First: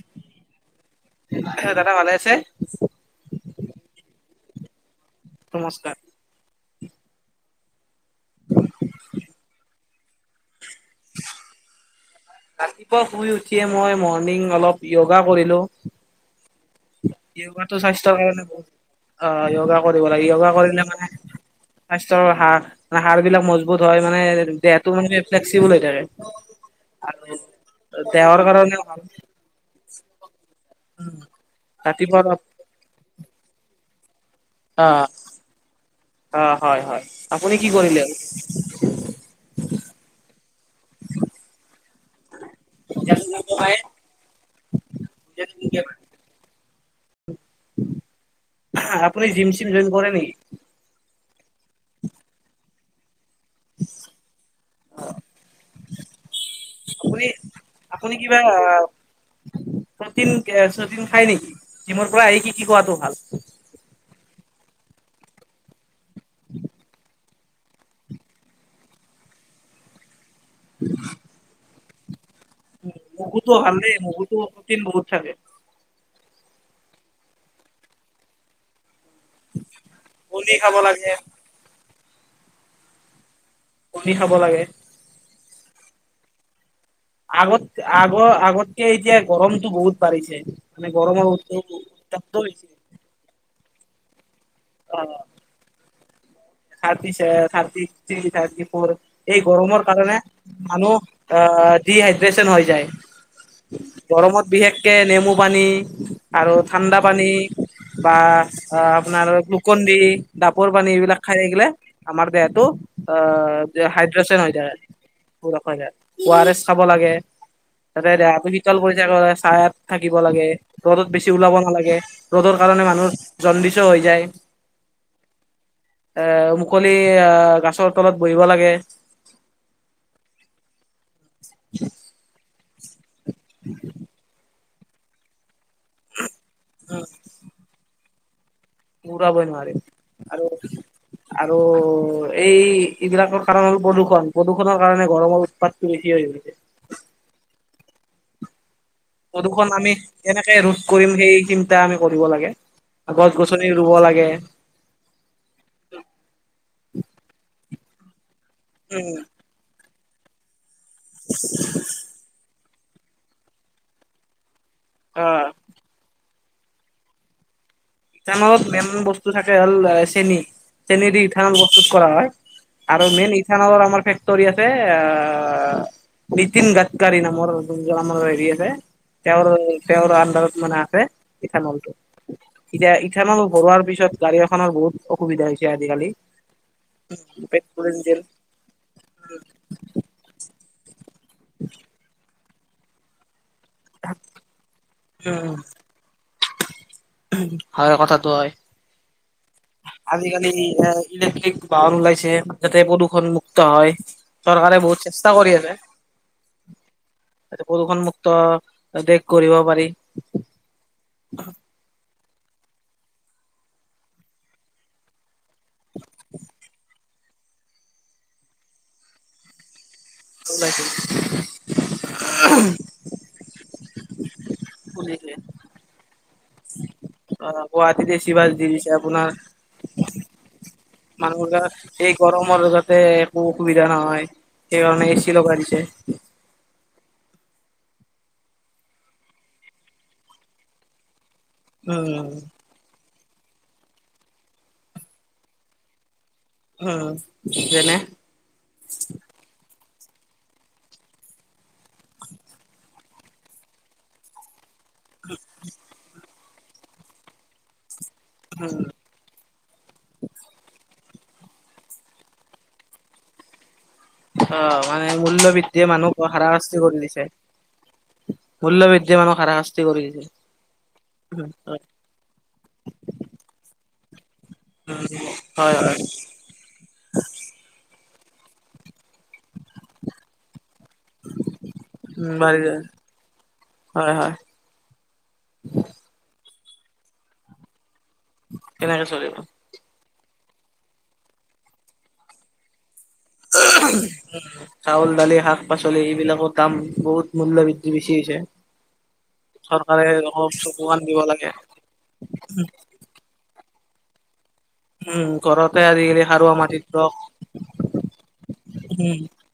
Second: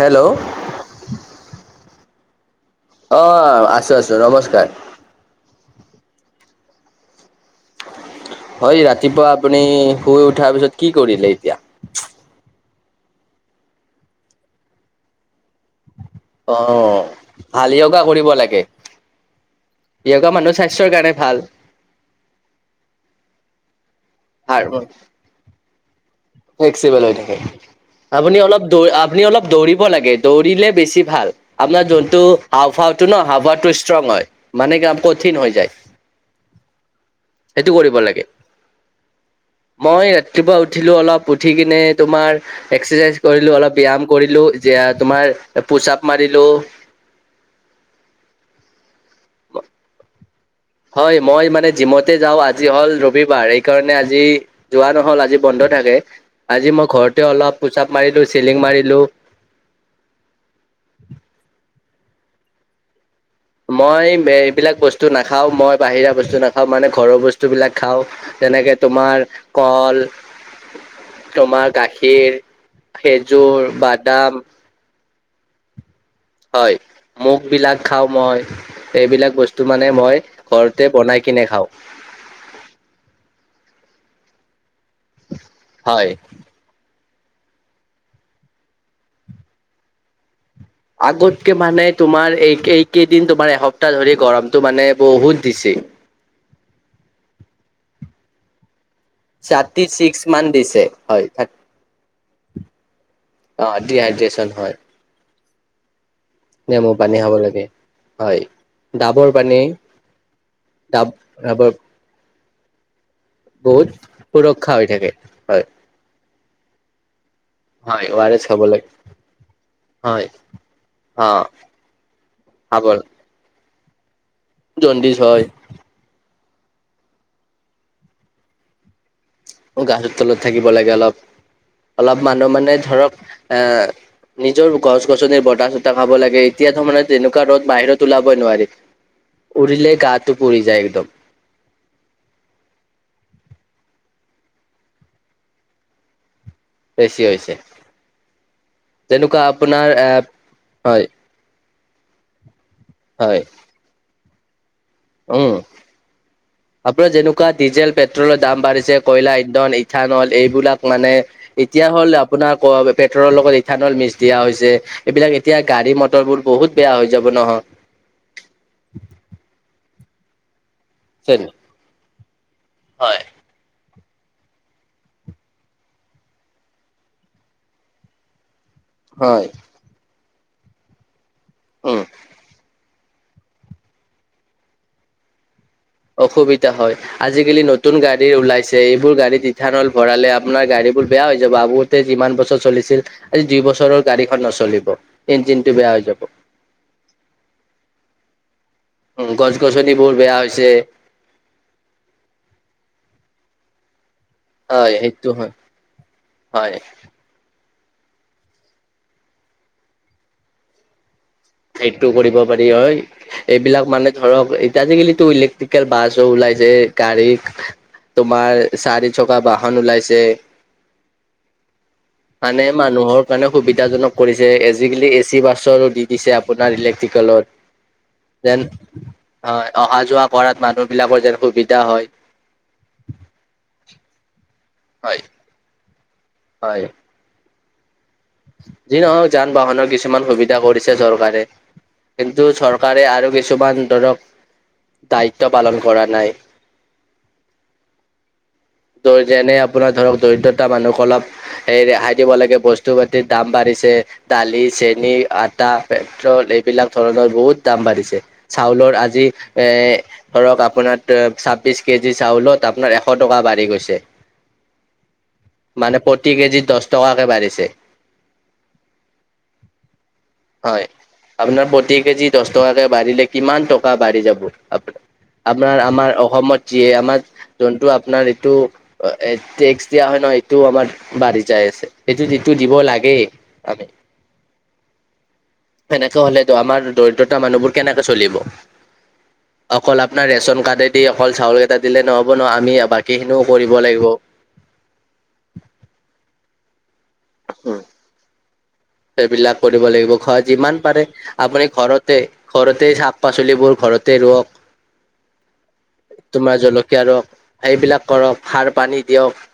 Hello দাদা ভালে আছে? অ', আছো-আছো নমস্কাৰ। নমস্কাৰ। হয়, ৰাতিপুৱা আপুনি শুই উঠাৰ পিছত কি কৰিলে এতিয়া? ৰাতিপুৱা শুই উঠিয়ে মই মৰ্ণিং অলপ য়োগা কৰিলোঁ। অঁ ভাল য়গাটো য়োগা স্বাস্থ্য কৰিব কাৰনে লাগে বহুত অ য়োগা কৰিব লাগে য়োগা মানুহৰ কৰিলে স্বাস্থ্যৰ মানে কাৰণে ভাল স্বাস্থ্যৰ সাৰ-সাৰ বিলাক মজবুত হয় মানে আৰু দেহটো মানে ফ্লেক্সিবল হৈ থাকে। ফ্লেক্সিবল হৈ আৰু থাকে। আপুনি দেহৰ অলপ কাৰণে দৌ ভাল। আপুনি অলপ দৌৰিব লাগে দৌ দিলে বেছি ভাল আপোনাৰ যোনটো ৰাতিপুৱা অলপ হাওফাওটো ন হাহ ফাওটো ষ্ট্ৰং হয়। মানে কাম অ' কঠিন হৈ যায়। অ' হয় হয়। আপুনি কি [inaudible] কৰিব কৰিলে? লাগে মই আ ৰাতিপুৱা উঠিলো অলপ, উঠি কিনে তুমাৰ এক্সাৰচাইজ কৰিলো অলপ ব্যায়াম কৰিলো যে তোমাৰ পুছ আপ মাৰিলো। আপুনি জিম চিম জইন কৰে নেকি? হয় মই মানে জিমতে যাও আজি হল ৰবি বাৰ কাৰণে আজি যোৱা নহল আজি বন্ধ থাকে, আজি মই ঘৰতে আপুনি অলপ পুচ আপ মাৰি চেলিং মাৰিলো। প্ৰতিন ছটিন খায় নেকি? জিমৰ পৰা আহি কি কি খোৱাটো ভাল। মই এইবিলাক বস্তু নাখাও মই বাহিৰা বস্তু নাখাও মানে ঘৰৰ বস্তু। বস্তুবিলাক খাওঁ তেনেকে তোমাৰ কল, তোমাৰ গাখীৰ মগুতো খেজুৰ ভাল দেই বাদাম মগুতো প্ৰটিন বহুত থাকে। হয় মুগ বিলাক খাও মই। এইবিলাক বস্তু মানে মই কণী খাব ঘৰতে লাগে বনাই কিনে খাওঁ। কণী খাব লাগে। হয়। আগত, আগৰ আগতকে এতিয়া গৰমতটো বহুত বাঢ়িছে। মানে গৰমৰ আগতকে মানে তোমাৰ উত্তাপটো এই বেছি এইকেইদিন তোমাৰ এসপ্তাহ ধৰি গৰম। টো মানে বহুত দিছে। থাৰ্টি-থাৰ্টি থ্ৰী, থাৰ্টি ফৰ এই গৰমৰ থাৰ্টি কাৰণে ছিক্স মান দিছে মানুহ হয় আহ, ডিহাইড্ৰেচন হৈ যায়। অ গৰমত ডিহাইড্ৰেচন হয় বিশেষকে নেমু পানী আৰু নেমু ঠাণ্ডা পানী খাব লাগে বা হয় আপোনাৰ ডাবৰ পানী গ্লুকন দি, ডাপৰ পানী, ডাব এইবিলাক খাই থাকিলে ডাবৰ আমাৰ দেহটো অ, বহুত হাইড্ৰেচন হৈ সুৰক্ষা থাকে। হয় [unintelligible] ওআৰএছ খাব লাগে। হয় তাতে অ আৰ এছ দেহাটো খাব শীতল লাগে কৰি থাকিব হয় লাগে, ৰ'দত বেছি অ ওলাব নালাগে। ৰ'দত কাৰণে মানুহৰ জণ্ডিচও হৈ যায়। জণ্ডিছ হয়। এ মুকলি আ গাছৰ তলত বহিব লাগে। গাছৰ তলত থাকিব লাগে অলপ, অলপ মানুহ মানে ধৰক অহ নিজৰ গছ গছনিৰ বতাহ চতাহ খাব লাগে, এতিয়া ত মানে তেনেকুৱা ৰ'দ বাহিৰত ত ওলাবই নোৱাৰি। ঘূৰাবই নোৱাৰি উৰিলে গাটো পুৰি আৰু যায় একদম আৰু এই এইবিলাকৰ কাৰণ হ'ল প্ৰদূষণ। প্ৰদূষণৰ কাৰণে গৰমৰ উৎপাতটো বেছি হৈ গৈছে। বেছি হৈছে। যেনেকুৱা প্ৰদূষন আপোনাৰ আমি এ কেনেকে ৰোধ হয় কৰিম সেই চিন্তা আমি কৰিব লাগে, গছ হয় গছনি ৰুব লাগে। উম আপোনাৰ যেনেকুৱা ডিজেল পেট্ৰলৰ দাম বাঢ়িছে উম কয়লা ইন্ধন ইথানল এইবিলাক মানে এতিয়া হ'ল আপোনাৰ পেট্ৰলৰ লগত ইথানল মিছ দিয়া হৈছে। অ এইবিলাক এতিয়া গাড়ী মটৰবোৰ বহুত বেয়া হৈ যাব নহয়। ইথানলত মেইন বস্তু থাকে হ'ল চেনী চেনী দি ইথানল প্ৰস্তুত কৰা হয়। আৰু হয় মেইন ইথানলত আমাৰ আছে আহ নীতিন গাডকাৰী নামৰ যোনজন আমাৰ হেৰি আছে। তেওঁ হয়, তেওঁৰ আন্দাৰত মানে আছে ইথানলটো। উম এতিয়া ইথানল ভৰোৱাৰ পিছত গাড়ী এখনৰ বহুত অসুবিধা হৈছে। আজিকালি। অসুবিধা হয় আজিকালি পেট্ৰল নতুন ডিজেল গাড়ী ওলাইছে এইবোৰ গাড়ীত ইথানল ভৰালে আপোনাৰ গাড়ীবোৰ বেয়া হৈ যাব আগতে যিমান বছৰ চলিছিল। আজি দুই বছৰৰ গাড়ীখন নচলিব উম, ইঞ্জিন টো বেয়া হৈ যাব। হয় কথাটো হয়। উম গছ গছনিবোৰ বেয়া আজিকালি হৈছে এ ইলেক্ট্ৰিক বাহন ওলাইছে যাতে প্ৰদূষণ মু হয় চৰকাৰে হয় বহুত সেইটো চেষ্টা হয় কৰি আছে। হয় প্ৰদূষণমুক্ত দেশ গঢ়িব পাৰি। সেইটো কৰিব পাৰি হয়। এইবিলাক মানে ধৰক এতিয়া আজিকালিটো ইলেক্ট্ৰিকেল বাছ ওলাইছে গাড়ী তোমাৰ চাৰি চকা বাহন ওলাইছে। ওলাইছে মানে মানুহৰ কাৰণে সুবিধা- জনক কৰিছে। এ খুলিছে চি বাছৰো দি দিছে আপোনাৰ ইলেক্ট্ৰিক। অ' গুৱাহাটীত এচি [inaudible] বাছ যেন দি দিছে আপোনাৰ হয় অহা যোৱা কৰাত মানুহ বিলাকৰ যেন মানুহবিলাক সুবিধা হয়। এই গৰমৰ যাতে একো অসুবিধা নহয়। সেইকাৰণে হয় এ চি লগাই দিছে। হয়। যি নহওক যান বাহনৰ কিছুমান সুবিধা কৰিছে চৰকাৰে। উম, কিন্তু চৰকাৰে আৰু বে - কিছুমান ধৰক দায়িত্ব পালন কৰা নাই। অ যেনে? যেনে আপোনাৰ ধৰক দৰিদ্ৰতা মানুহক অলপ স ৰেহাই দিব লাগে, বস্তু পাতিৰ দাম বাঢ়িছে, দালি চেনী, আটা, পেট্ৰল এইবিলাক ধৰণৰ বহুত দাম বাঢ়িছে। চাউলৰ আজি এ ধৰক আপোনাৰ ছাব্বিছ কেজি চাউলত আপোনাৰ এশ টকা বাঢ়ি গৈছে। অ মানে মূল্য বৃদ্ধিয়ে মানে মানুহক প্ৰতি কেজিত হাৰাশাস্তি দহ কৰি দিছে। টকাকে বাঢ়িছে মূল্য বৃদ্ধি মানুহক হাৰাশাস্তি কৰি দিছে। হয়। আপোনাৰ প্ৰতি কেজি দচ টকাকে বাঢ়িলে কিমান টকা বাঢ়ি যাব। আ হয় আপোনাৰ হয় আমাৰ অসমত যিয়ে আমাৰ যোনটো আপোনাৰ এইটো টেক্স দিয়া হয় ন, এইটো আমাৰ বাঢ়ি যাই আছে। সেইটো উম যিটো বাঢ়ি দিব যায় লাগেই আমি। হয় হয় সেনেকে হলে আমাৰ দৰিদ্ৰতা মানুহবোৰ কেনে চলিব। কেনেকে চলিব। অকল আপোনাৰ ৰেচন কাডে দি অকল চাউল কেইটা দিলে নহ'ব ন, আমি বাকীখিনিও কৰিব লাগিব [unintelligible] চাউল দালি শাক পাচলি এইবিলাকৰ দাম বহুত। মূল্য বৃদ্ধি বেছি হৈছে। সেইবিলাক কৰিব চৰকাৰে লাগিব। খোৱা অলপ যিমান চকু কাণ পাৰে দিব লাগে। আপুনি ঘৰতে ঘৰতে শাক পাচলিবোৰ ঘৰতে ৰোৱক, উম ঘৰতে আজিকালি [inaudible] সাৰুৱা তোমাৰ মাটিত জলকীয়া ৰস ৰুৱক, সেইবিলাক কৰক, সাৰ পানী উম দিয়ক।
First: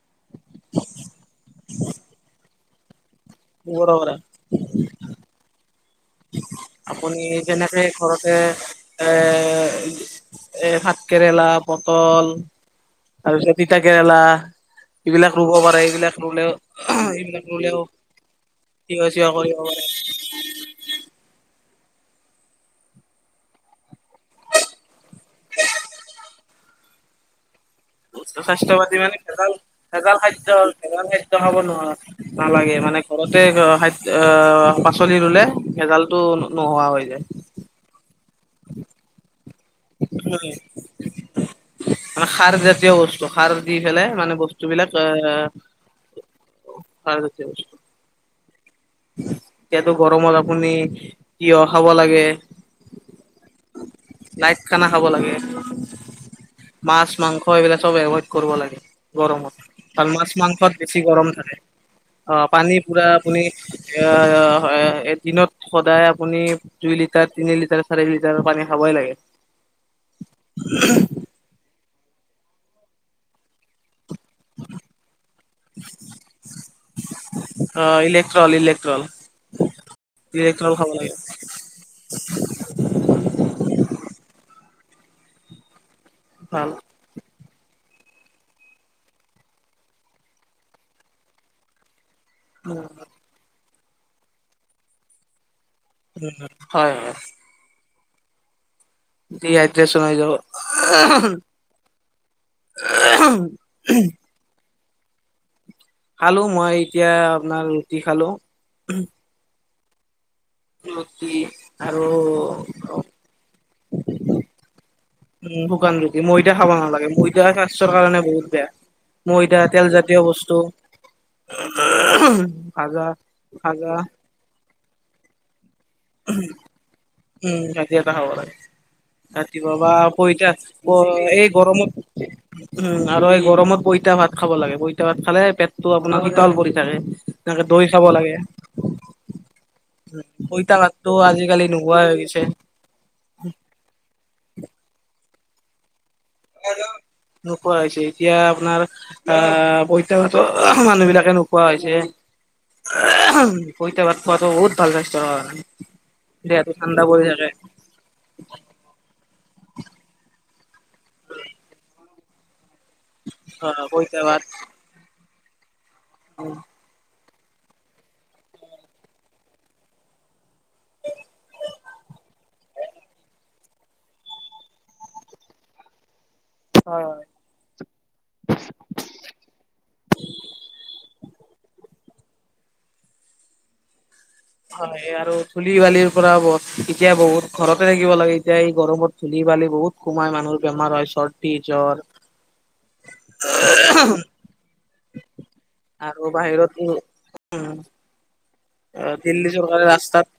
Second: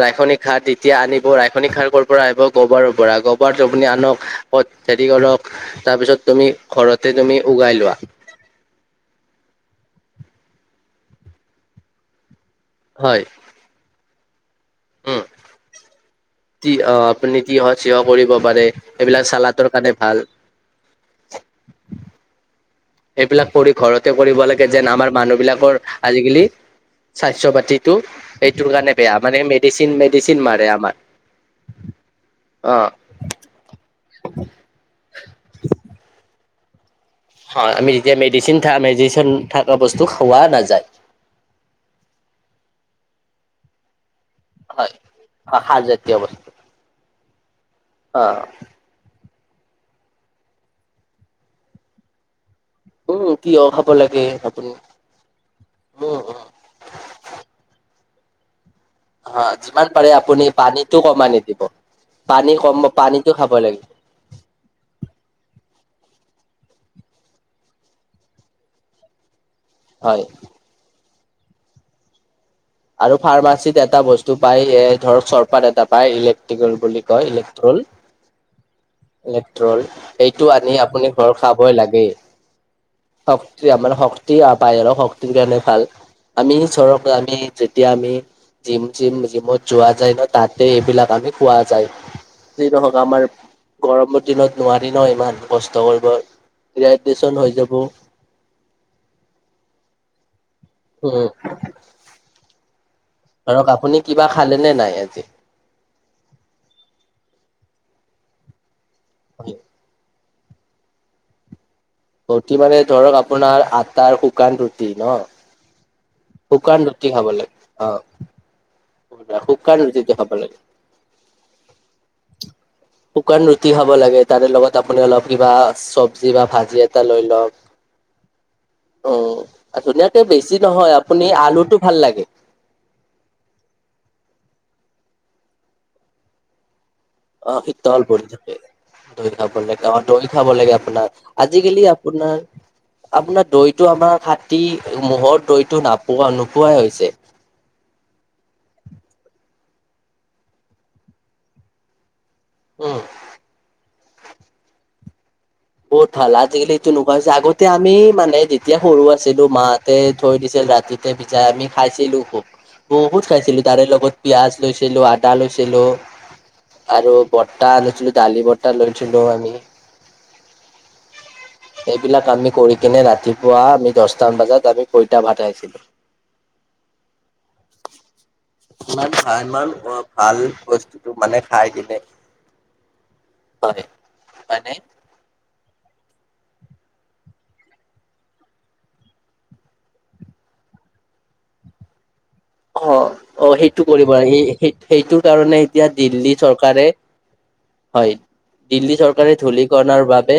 ৰাসনিক সাৰ তেতিয়া আনিব ৰাসনিক সাৰ ক'ৰ পৰা আহিব গোবৰ পৰা, গোবৰ আপুনি গোবৰৰ পৰা আনক প হেৰি কৰক। তাৰপিছত তুমি ঘৰতে আপুনি তুমি উগাই যেনেকে লোৱা ঘৰতে এ [unintelligible] এ ভাত কেৰেলা পটল হয় তাৰপিছত তিতা কেৰেলা উম এইবিলাক ৰুব পাৰে। এইবিলাক ৰুলেও তি অ আপুনি এইবিলাক তিয়হ ৰুলেও চিয়হ কৰিব পাৰে িয় [unintelligible] এইবিলাক চৱ চালাদৰ কৰিও কাৰণে ভাল। [unintelligible] এইবিলাক কৰি ঘৰতে কৰিব লাগে যেন আমাৰ মানুহ বিলাকৰ আজিকালি স্বাস্থ্য পাতি স্বাস্থ্য পাতি মানে ভেজাল ভেজাল মেডিচিন খাদ্য মাৰে হ'ল আমাৰ ভেজাল খাদ্য খাব নোৱাৰ অ নালাগে। মানে ঘৰতে খাদ অ পাচলি ৰুলে ভেজালটো নোহোৱা হৈ যায়। অ আমি যেতিয়া মেদিচিন থ মেডিচিন থকা বস্তু খোৱা মানে নাযায়। জসাৰ দি পেলাই মানে, বস্তুবিলাক হয় সাৰ জাতীয় বস্তু আহ্ত অ [unintelligible] এতিয়াতো গৰমত আপুনি তিয় খাব লাগে। উম তিয়হ হাব লাগে লাইট আপুনি খানা খাব লাগে উম উম। মাছ মাংস এইবিলাক চব এভইড কৰিব লাগে। হা গৰমত। যিমান পাৰে কাৰণ মাছ আপুনি মাংসত পানীটো বেছি গৰম কমাই থাকে। নিদিব অ পানী কম পুৰা পানীটো আপুনি খাব লাগে এদিনত সদায় আপুনি দুই লিটাৰ, তিনি লিটাৰ, চাৰি লিটাৰ পানী খাবই লাগে। হয়। আৰু ফাৰ্মাচীত এটা বস্তু তো পাই এ ধৰ চৰপাত এটা পায় ইলেক্ট্ৰিকেল বুলি কয় ইলেক্ট্ৰল। অ ইলেক্ট্ৰল ইলেক্ট্ৰল ইলেট্ৰল এইটো আনি ইলেক্ট্ৰল খাব আপুনি লাগে ঘৰ খাবই লাগেই। শক্তি আমাৰ শক্তি বাহিৰৰ শক্তিৰ কাৰণে ভাল আমি ভাল চৰ আমি যেতিয়া আমি জিম চিম জিমত যোৱা যায় ন তাতে এইবিলাক আমি খোৱা যায়। যি নহওক আমাৰ গৰমৰ দিনত নোৱাৰি ন ইমান। কষ্ট কৰিব হয় ৰেডিছন হৈ যাব। কি আদ্ৰে চলাই য অ' ধৰক আপুনি কিবা খালে নে নাই আজি? খালো মই এতিয়া আপোনাৰ ৰুটি খালো। [unintelligible] নি [unintelligible] ৰুটীমানে ধৰক আপোনাৰ আটাৰ শুকান ৰুটি ন? উম শুকান ৰুটি ময়দা খাব শুকান নালাগে ৰুটি খাব ময়দা লাগে। স্বাস্থ্যৰ অ', কাৰণে বহুত বেয়া। ময়দা শুকান ৰুটিটো তেলজাতীয় খাব বস্তু লাগে। [unintelligible] ভাজা শুকান ৰুটি খাব ভাজা। লাগে তাৰে লগত আপুনি অলপ কিবা চবজী ভাজি এটা লৈ লওক। উম ভাজি এটা খাব লাগে ৰাতিপুৱা অহ বা ধুনীয়াকে পইতা বেছি প নহয় আপুনি এই আলুটো গৰমত ভাল লাগে। উম আৰু এই গৰমত পইতা ভাত খাব লাগে পইতা ভাত খালে পেটটো আপোনাৰ হিতলতল পৰি থাকে। অ এনেকে দৈ খাব শীতল পৰি লাগে থাকে দৈ খাব লাগে। অ দৈ খাব লাগে পইতা আপোনাৰ ভাতটো আজিকালি নোহোৱা হৈ আপোনাৰ গৈছে আপোনাৰ দৈতটো আমাৰ খাতী মহৰ দৈটো নাপোৱা নোপোৱাই হৈছে। নোপোৱা হৈছে এতিয়া আপোনাৰ আহ পইতা ভাতৰ মানুহ বিলাকে নোখোৱা হৈছে উম, পইতা ভাত। ম বহুত ভাল লাইষ্ট বহুত ভাল আজিকালি এইটো নুখুৱা হৈছে আগতে আমি মানে যেতিয়া সৰু আছিলো মাহতে থৈ দিছিল। ৰাতিতে ভিজাই আমি খাইছিলো বহুত খাইছিলো, অ তাৰে লগত পইতা ভাত পিয়াজ লৈছিলো আ আদা লৈছিলো আৰু বটা লৈছিলো, ডালি বটা লৈছিলো আমি [unintelligible] এইবিলাক আমি কৰি কিনে ৰাতিপুৱা আমি দছটা মান বজাত আমি পইতা ভাত খাইছিলো। হয়, হয় ইমান ভাল ইমান অ ভাল বস্তু। টো মানে খাই কিনে হয়। মানে হয় আৰু ধুলি বালিৰ পৰা ব এতিয়া বহুত ঘৰতে থাকিব লাগে এতিয়া এই গৰমত ধূলি বালি বহুত সোমাই মানুহৰ বেমাৰ হয় চৰ্দি জ্বৰ অ অ সেইটো কৰিব সেইটো কাৰণে এতিয়া দিল্লী চৰকাৰে অ হয় দিল্লী চৰকাৰে ধূলিকণাৰ বাবে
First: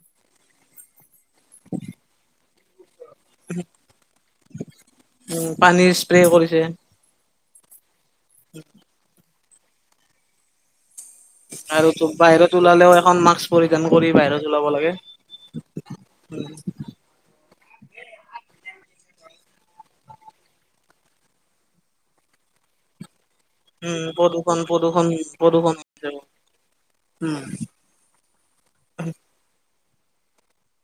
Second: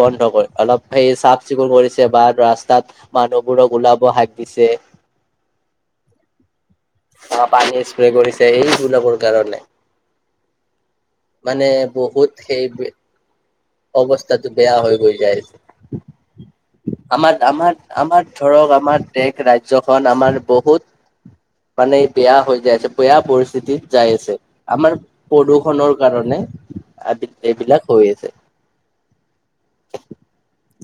বন্ধ কৰে অলপ সেই চাফ চিকুণ কৰিছে বা ৰাস্তাত। মানুহবোৰক ওলাব হাক দিছে। প্লে কৰিছে। অ পানী স্প্ৰে কৰিছে এইবিলাবৰ কাৰণে, মানে আৰু বহুত বাহিৰত সেই, ওলালেও এখন মাস্ক পৰিধান কৰি বাহিৰত অৱস্থাটো ওলাব বেয়া লাগে হৈ গৈ যাইছে আমাৰ আমাৰ আমাৰ ধৰক আমাৰ দেশ ৰাজ্যখন আমাৰ বহুত মানে এই বেয়া হৈ যায়ছে বেয়া ব সিতিত উম যাই আছে প্ৰদূষণ আমাৰ প্ৰদূষণ প্ৰদূষণ প্ৰদূষণৰ কাৰণে, আদি উম এইবিলাক হৈ আছে [unintelligible]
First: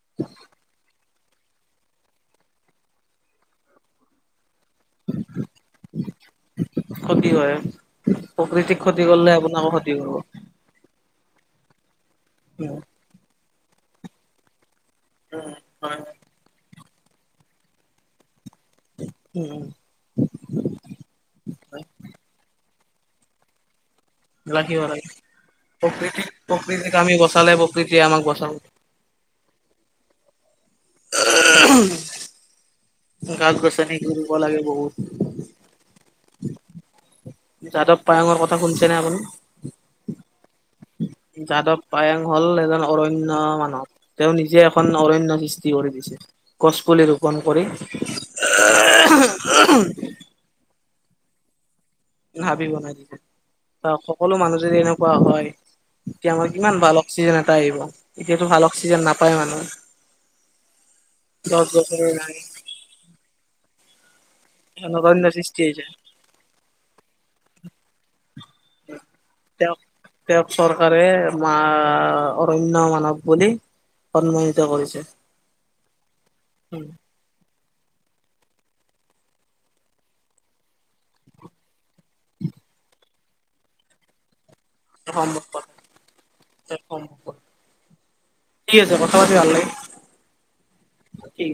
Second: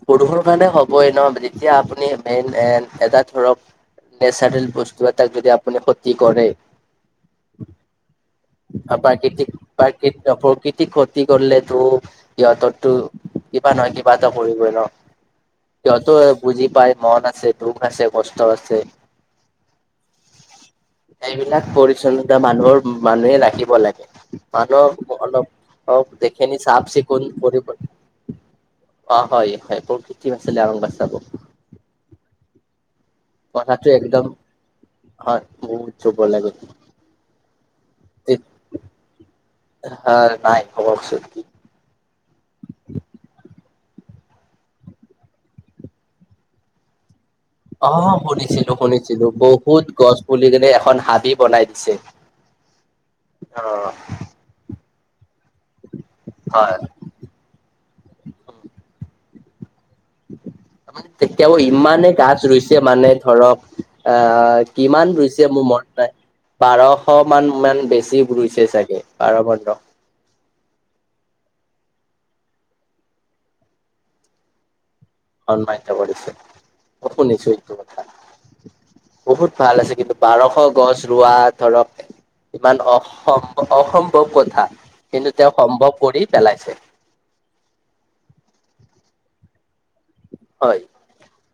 সৰু সৰু কাৰণে হ'ব এ ন যেতিয়া আপুনি মেইন এন এটা ধৰক নেচাৰেল বস্তু এটাক যদি আপুনি ক্ষতি কৰে ক্ষতি হয় প্ৰকৃতিক অ ক্ষতি কৰিলে প্ৰাকৃতিক আপোনাকো ক্ষতি কৰিব প্ৰাকৃতি প্ৰকৃতিক কৰিলে তো উম সিহঁতৰ টো কিবা নহয় কিবা এটা কৰিবই ন হয় যত বুজি পায় মন আছে দুখ আছে কষ্ট আছে উম এইবিলাক হয় পৰিচন্নতা মানুহৰ মানুহে ৰাখিব লাগে ৰাখিব লাগে মানুহক অলপ অ প্ৰকৃতিক যিখিনি চাফ প্ৰকৃতিক চি আমি কুণ বচালে কৰিব প্ৰকৃতিয়ে আমাক বচাব অ হয় প্ৰকৃতি বাচিলে আমাক বাচাব কথাটো গছ-গছনি একদম ৰুব লাগে বহুত, হয় বহুত [unintelligible] লাগে যাদৱ পায়ঙৰ কথা শুনিছেনে আপুনি? হা নাই খবৰ চুটি যাদৱ পায়ং হল এজন অৰণ্য মানুহ তেওঁ নিজে এখন অৰণ্য সৃষ্টি কৰি দিছে গছপুলি ৰূপ অ শুনিছিলো শুনিছিলো বহুত গছ পুলি যেনে এখন হাবি বনাই দিছে হাবি বনাই দিছে অ বা সকলো মানুহ যদি এনেকুৱা হয় এতিয়া আমাৰ কিমান হয় ভাল অক্সিজেন এটা আহিব এতিয়াতো ভাল অক্সিজেন নাপায় মানুহে কেতিয়াবা ইমানে গছ-গছনি নাই গাছ ৰুইছে মানে ধৰক অ এখন কিমান অৰণ্য ৰুইছে সৃষ্টি মোৰ হৈছে। মনত নাই বাৰশ মান মান বেছি ৰুইছে চাগে বাৰ পোন্ধ তেওঁক তেওঁক চৰকাৰে অ অৰণ্য মানৱ বুলি সন্মানিত কৰিছে সম্মানিত কৰিছে মই শুনিছো কথা [unintelligible] [inaudible] বহুত ভাল আছে কিন্তু বাৰশ গছ ৰোৱা ধৰক ইমান অসম্ অসম্ভৱ কথা কিন্তু তেওঁ সম্ভৱ কৰি পেলাইছে অসমতে ভাল লাগে হয় কি